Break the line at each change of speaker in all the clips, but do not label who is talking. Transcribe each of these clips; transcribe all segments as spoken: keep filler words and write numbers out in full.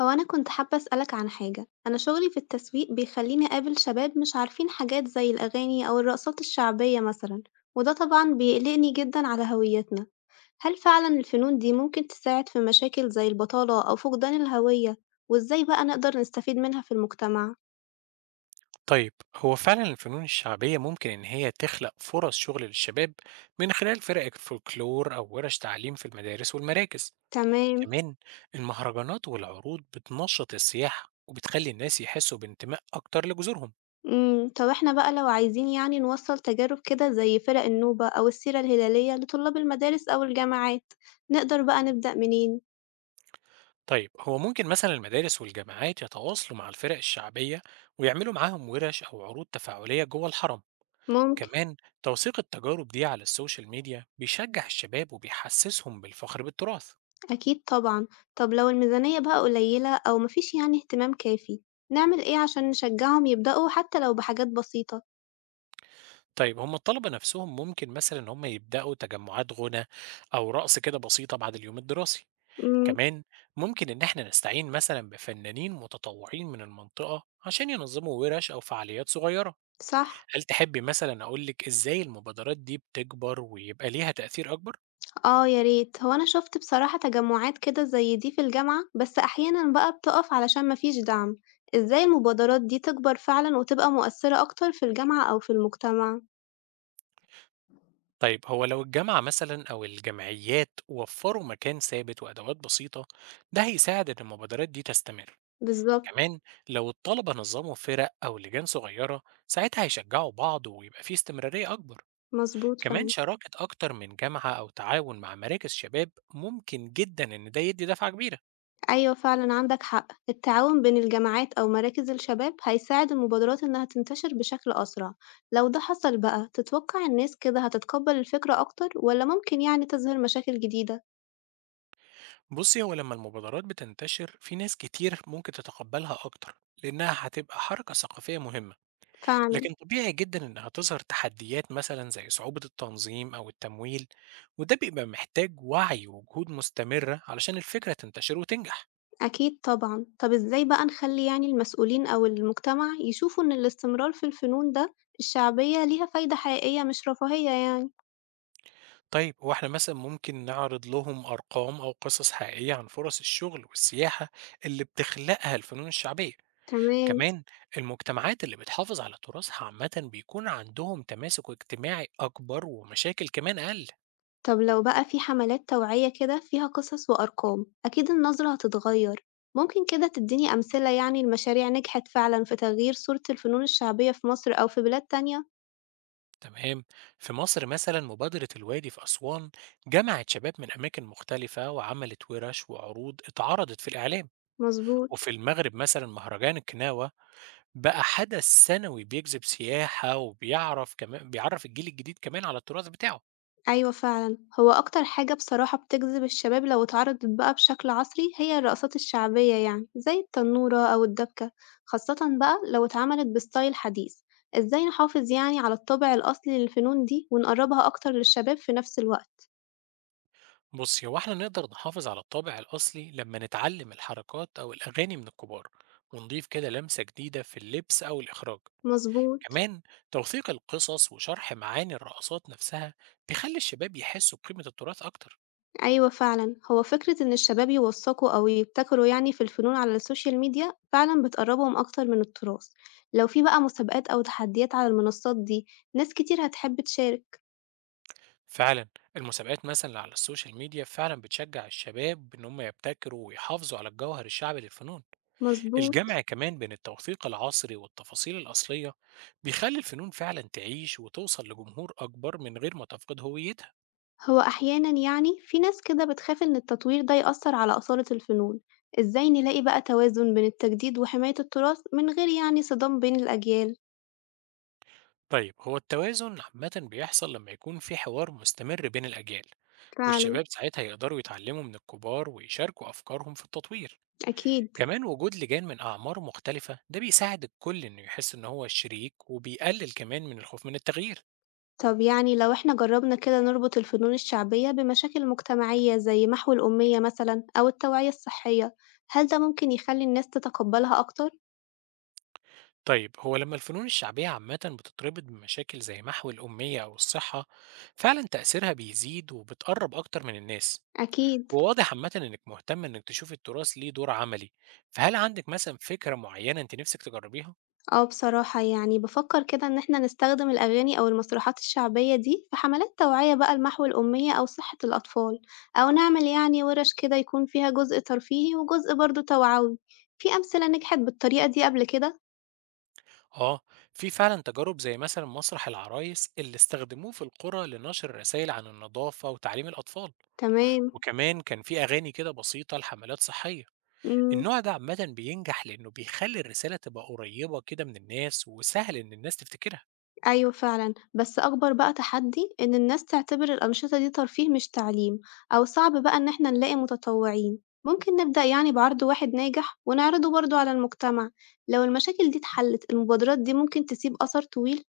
هو أنا كنت حابة أسألك عن حاجة، أنا شغلي في التسويق بيخليني أقابل شباب مش عارفين حاجات زي الأغاني أو الرقصات الشعبية مثلا، وده طبعا بيقلقني جدا على هويتنا. هل فعلا الفنون دي ممكن تساعد في مشاكل زي البطالة أو فقدان الهوية؟ وإزاي بقى نقدر نستفيد منها في المجتمع؟
طيب هو فعلا الفنون الشعبية ممكن إن هي تخلق فرص شغل للشباب من خلال فرق الفولكلور أو ورش تعليم في المدارس والمراكز.
تمام.
كمان المهرجانات والعروض بتنشط السياحة وبتخلي الناس يحسوا بانتماء أكتر لجذورهم.
امم طب احنا بقى لو عايزين يعني نوصل تجارب كده زي فرق النوبة أو السيرة الهلالية لطلاب المدارس أو الجامعات، نقدر بقى نبدأ منين؟
طيب هو ممكن مثلا المدارس والجامعات يتواصلوا مع الفرق الشعبية ويعملوا معاهم ورش أو عروض تفاعلية جوه الحرم.
ممكن.
كمان توثيق التجارب دي على السوشيال ميديا بيشجع الشباب وبيحسسهم بالفخر بالتراث.
أكيد طبعًا. طب لو الميزانية بقى قليلة أو ما فيش يعني اهتمام كافي، نعمل إيه عشان نشجعهم يبدأوا حتى لو بحاجات بسيطة؟
طيب هم الطلبة نفسهم ممكن مثلا ان هم يبدأوا تجمعات غنى او رقص كده بسيطة بعد اليوم الدراسي.
إمم.
كمان ممكن ان احنا نستعين مثلا بفنانين متطوعين من المنطقة عشان ينظموا ورش او فعاليات صغيرة.
صح.
هل تحبي مثلا اقولك ازاي المبادرات دي بتكبر ويبقى ليها تأثير اكبر؟
آه يا ريت، هو أنا شُفت بصراحة تجمعات كده زي دي في الجامعة، بس أحيانًا بقى بتُقف علشان ما فيش دعم. إزاي المبادرات دي تكبر فعلًا وتبقى مؤثرة أكتر في الجامعة أو في المجتمع؟
طيب هو لو الجامعة مثلا او الجمعيات وفروا مكان ثابت وادوات بسيطة، ده هيساعد ان المبادرات دي تستمر.
بالضبط.
كمان لو الطلبة نظموا فرق أو لجان صغيرة ساعتها هيشجعوا بعض ويبقى فيه استمرارية أكبر.
مضبوط
كمان
فعلًا.
شراكة أكتر من جامعة أو تعاون مع مراكز شباب ممكن جدا إن ده يدي دفعة كبيرة.
أيوه فعلًا عندك حق، التعاون بين الجامعات أو مراكز الشباب هيساعد المبادرات إنها تنتشر بشكل أسرع. لو ده حصل بقى تتوقع الناس كده هتتقبل الفكرة أكتر ولا ممكن يعني تظهر مشاكل جديدة؟
بصي هو لما المبادرات بتنتشر في ناس كتير ممكن تتقبلها أكتر لأنها هتبقى حركة ثقافية مهمة.
فعلًا.
لكن طبيعي جدا إنها تظهر تحديات مثلا زي صعوبة التنظيم أو التمويل، وده بيبقى محتاج وعي وجهود مستمرة علشان الفكرة تنتشر وتنجح.
أكيد طبعًا. طب إزاي بقى نخلي يعني المسؤولين أو المجتمع يشوفوا إن الاستمرار في الفنون ده الشعبية ليها فايدة حقيقية مش رفاهية يعني؟
طيب هو احنا مثلا ممكن نعرض لهم أرقام أو قصص حقيقية عن فرص الشغل والسياحة اللي بتخلقها الفنون الشعبية.
تمام.
كمان المجتمعات اللي بتحافظ على تراثها عامة بيكون عندهم تماسك اجتماعي أكبر ومشاكل كمان أقل.
طب لو بقى في حملات توعية كده فيها قصص وأرقام أكيد النظرة هتتغير. ممكن كده تديني أمثلة يعني لمشاريع نجحت فعلًا في تغيير صورة الفنون الشعبية في مصر أو في بلاد تانية؟
تمام. في مصر مثلا مبادرة الوادي في أسوان جمعت شباب من أماكن مختلفة وعملت ورش وعروض اتعرضت في الإعلام.
مظبوط.
وفي المغرب مثلا مهرجان الكناوة بقى حدث سنوي بيجذب سياحة وبيعرف كمان بيعرف الجيل الجديد كمان على التراث بتاعه.
أيوه فعلًا، هو أكتر حاجة بصراحة بتجذب الشباب لو اتعرضت بقى بشكل عصري هي الرقصات الشعبية يعني زي التنورة أو الدبكة، خاصةً بقى لو اتعملت بستايل حديث. إزاي نحافظ يعني على الطابع الأصلي للفنون دي ونقربها أكتر للشباب في نفس الوقت؟
بصي هو احنا نقدر نحافظ على الطابع الأصلي لما نتعلم الحركات أو الأغاني من الكبار ونضيف كده لمسة جديدة في اللبس أو الإخراج.
مظبوط.
كمان توثيق القصص وشرح معاني الرقصات نفسها بيخلي الشباب يحسوا بقيمة التراث أكتر.
أيوه فعلًا، هو فكرة إن الشباب يوثّقوا أو يبتكروا يعني في الفنون على الSocial media فعلًا بتقرّبهم أكتر من التراث. لو في بقى مسابقات أو تحديات على المنصات دي ناس كتير هتحب تشارك.
فعلا المسابقات مثلا اللي على السوشيال ميديا فعلا بتشجع الشباب إن هم يبتكروا ويحافظوا على الجوهر الشعبي للفنون.
مضبوط.
الجمع كمان بين التوثيق العصري والتفاصيل الأصلية بيخلي الفنون فعلا تعيش وتوصل لجمهور أكبر من غير ما تفقد هويتها.
هو أحيانًا يعني في ناس كده بتخاف إن التطوير ده يأثّر على أصالة الفنون. إزاي نلاقي بقى توازن بين التجديد وحماية التراث من غير يعني صدام بين الأجيال؟
طيب هو التوازن عامة بيحصل لما يكون في حوار مستمر بين الأجيال،
فعلًا.
والشباب ساعتها يقدروا يتعلموا من الكبار ويشاركوا أفكارهم في التطوير.
أكيد.
كمان وجود لجان من أعمار مختلفة ده بيساعد الكل إنه يحس إن هو شريك وبيقلل كمان من الخوف من التغيير.
طب يعني لو إحنا جربنا كده نربط الفنون الشعبية بمشاكل مجتمعية زي محو الأمية مثلا أو التوعية الصحية، هل ده ممكن يخلي الناس تتقبلها أكتر؟
طيب هو لما الفنون الشعبية عامة بتتربط بمشاكل زي محو الأمية أو الصحة، فعلا تأثيرها بيزيد وبتقرب أكتر من الناس.
أكيد.
وواضح عامة إنك مهتم إنك تشوف التراث ليه دور عملي، فهل عندك مثلا فكرة معينة أنت نفسك تجربيها؟
آه بصراحة يعني بفكر كده إن إحنا نستخدم الأغاني أو المسرحيات الشعبية دي في حملات توعية بقى لمحو الأمية أو صحة الأطفال، أو نعمل يعني ورش كده يكون فيها جزء ترفيهي وجزء برضه توعوي. في أمثلة نجحت بالطريقة دي قبل كده؟
آه في فعلا تجارب زي مثلا مسرح العرايس اللي استخدموه في القرى لنشر رسائل عن النظافة وتعليم الأطفال.
تمام.
وكمان كان في أغاني كده بسيطة لحملات صحية.
إمم.
النوع ده عامةً بينجح لإنه بيخلّي الرسالة تبقى قريّبة كده من الناس، وسهل إن الناس تفتكرها.
أيوه فعلًا، بس أكبر بقى تحدي إن الناس تعتبر الأنشطة دي ترفيه مش تعليم، أو صعب بقى إن إحنا نلاقي متطوعين، ممكن نبدأ يعني بعرض واحد ناجح ونعرضه برضه على المجتمع. لو المشاكل دي اتحلت المبادرات دي ممكن تسيب أثر طويل.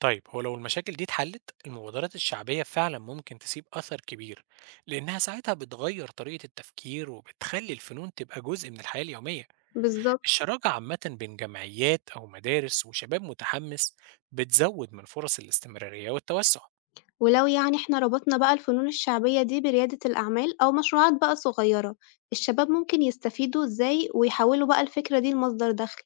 طيب هو لو المشاكل دي اتحلت، المبادرات الشعبية فعلًا ممكن تسيب أثر كبير، لإنها ساعتها بتغيّر طريقة التفكير، وبتخلّي الفنون تبقى جزء من الحياة اليومية.
بالظبط.
الشراكة عامةً بين جمعيات أو مدارس وشباب متحمس، بتزوّد من فرص الاستمرارية والتوسّع.
ولو يعني إحنا ربطنا بقى الفنون الشعبية دي بريادة الأعمال أو مشروعات بقى صغيرة، الشباب ممكن يستفيدوا إزاي ويحولوا بقى الفكرة دي لمصدر دخل؟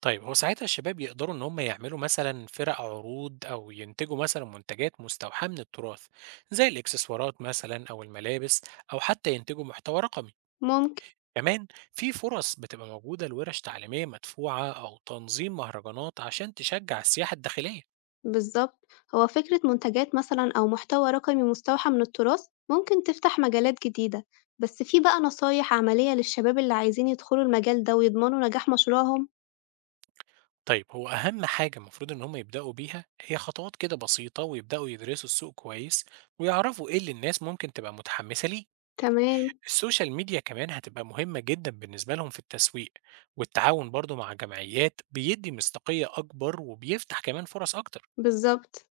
طيب هو ساعتها الشباب يقدروا إن هم يعملوا مثلا فرق عروض أو ينتجوا مثلا منتجات مستوحاة من التراث زي الإكسسوارات مثلا أو الملابس أو حتى ينتجوا محتوى رقمي.
ممكن.
كمان في فرص بتبقى موجودة لورش تعليمية مدفوعة أو تنظيم مهرجانات عشان تشجع السياحة الداخلية.
بالظبط، هو فكرة منتجات مثلا أو محتوى رقمي مستوحى من التراث ممكن تفتح مجالات جديدة. بس في بقى نصايح عملية للشباب اللي عايزين يدخلوا المجال ده ويضمنوا نجاح مشروعهم؟
طيب هو أهم حاجة المفروض إن هم يبدأوا بيها هي خطوات كده بسيطة، ويبدأوا يدرسوا السوق كويس ويعرفوا إيه اللي الناس ممكن تبقى متحمسة ليه.
تمام.
السوشيال ميديا كمان هتبقى مهمة جدا بالنسبة لهم في التسويق، والتعاون برضو مع جمعيات بيدي مصداقية أكبر وبيفتح كمان فرص أكتر.
بالظبط.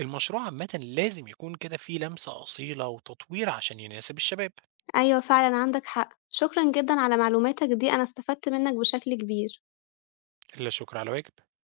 المشروع عامة لازم يكون كده فيه لمسة أصيلة وتطوير عشان يناسب الشباب.
أيوة فعلا عندك حق، شكرا جدا على معلوماتك دي، أنا استفدت منك بشكل كبير.
إلا شكر على واجب.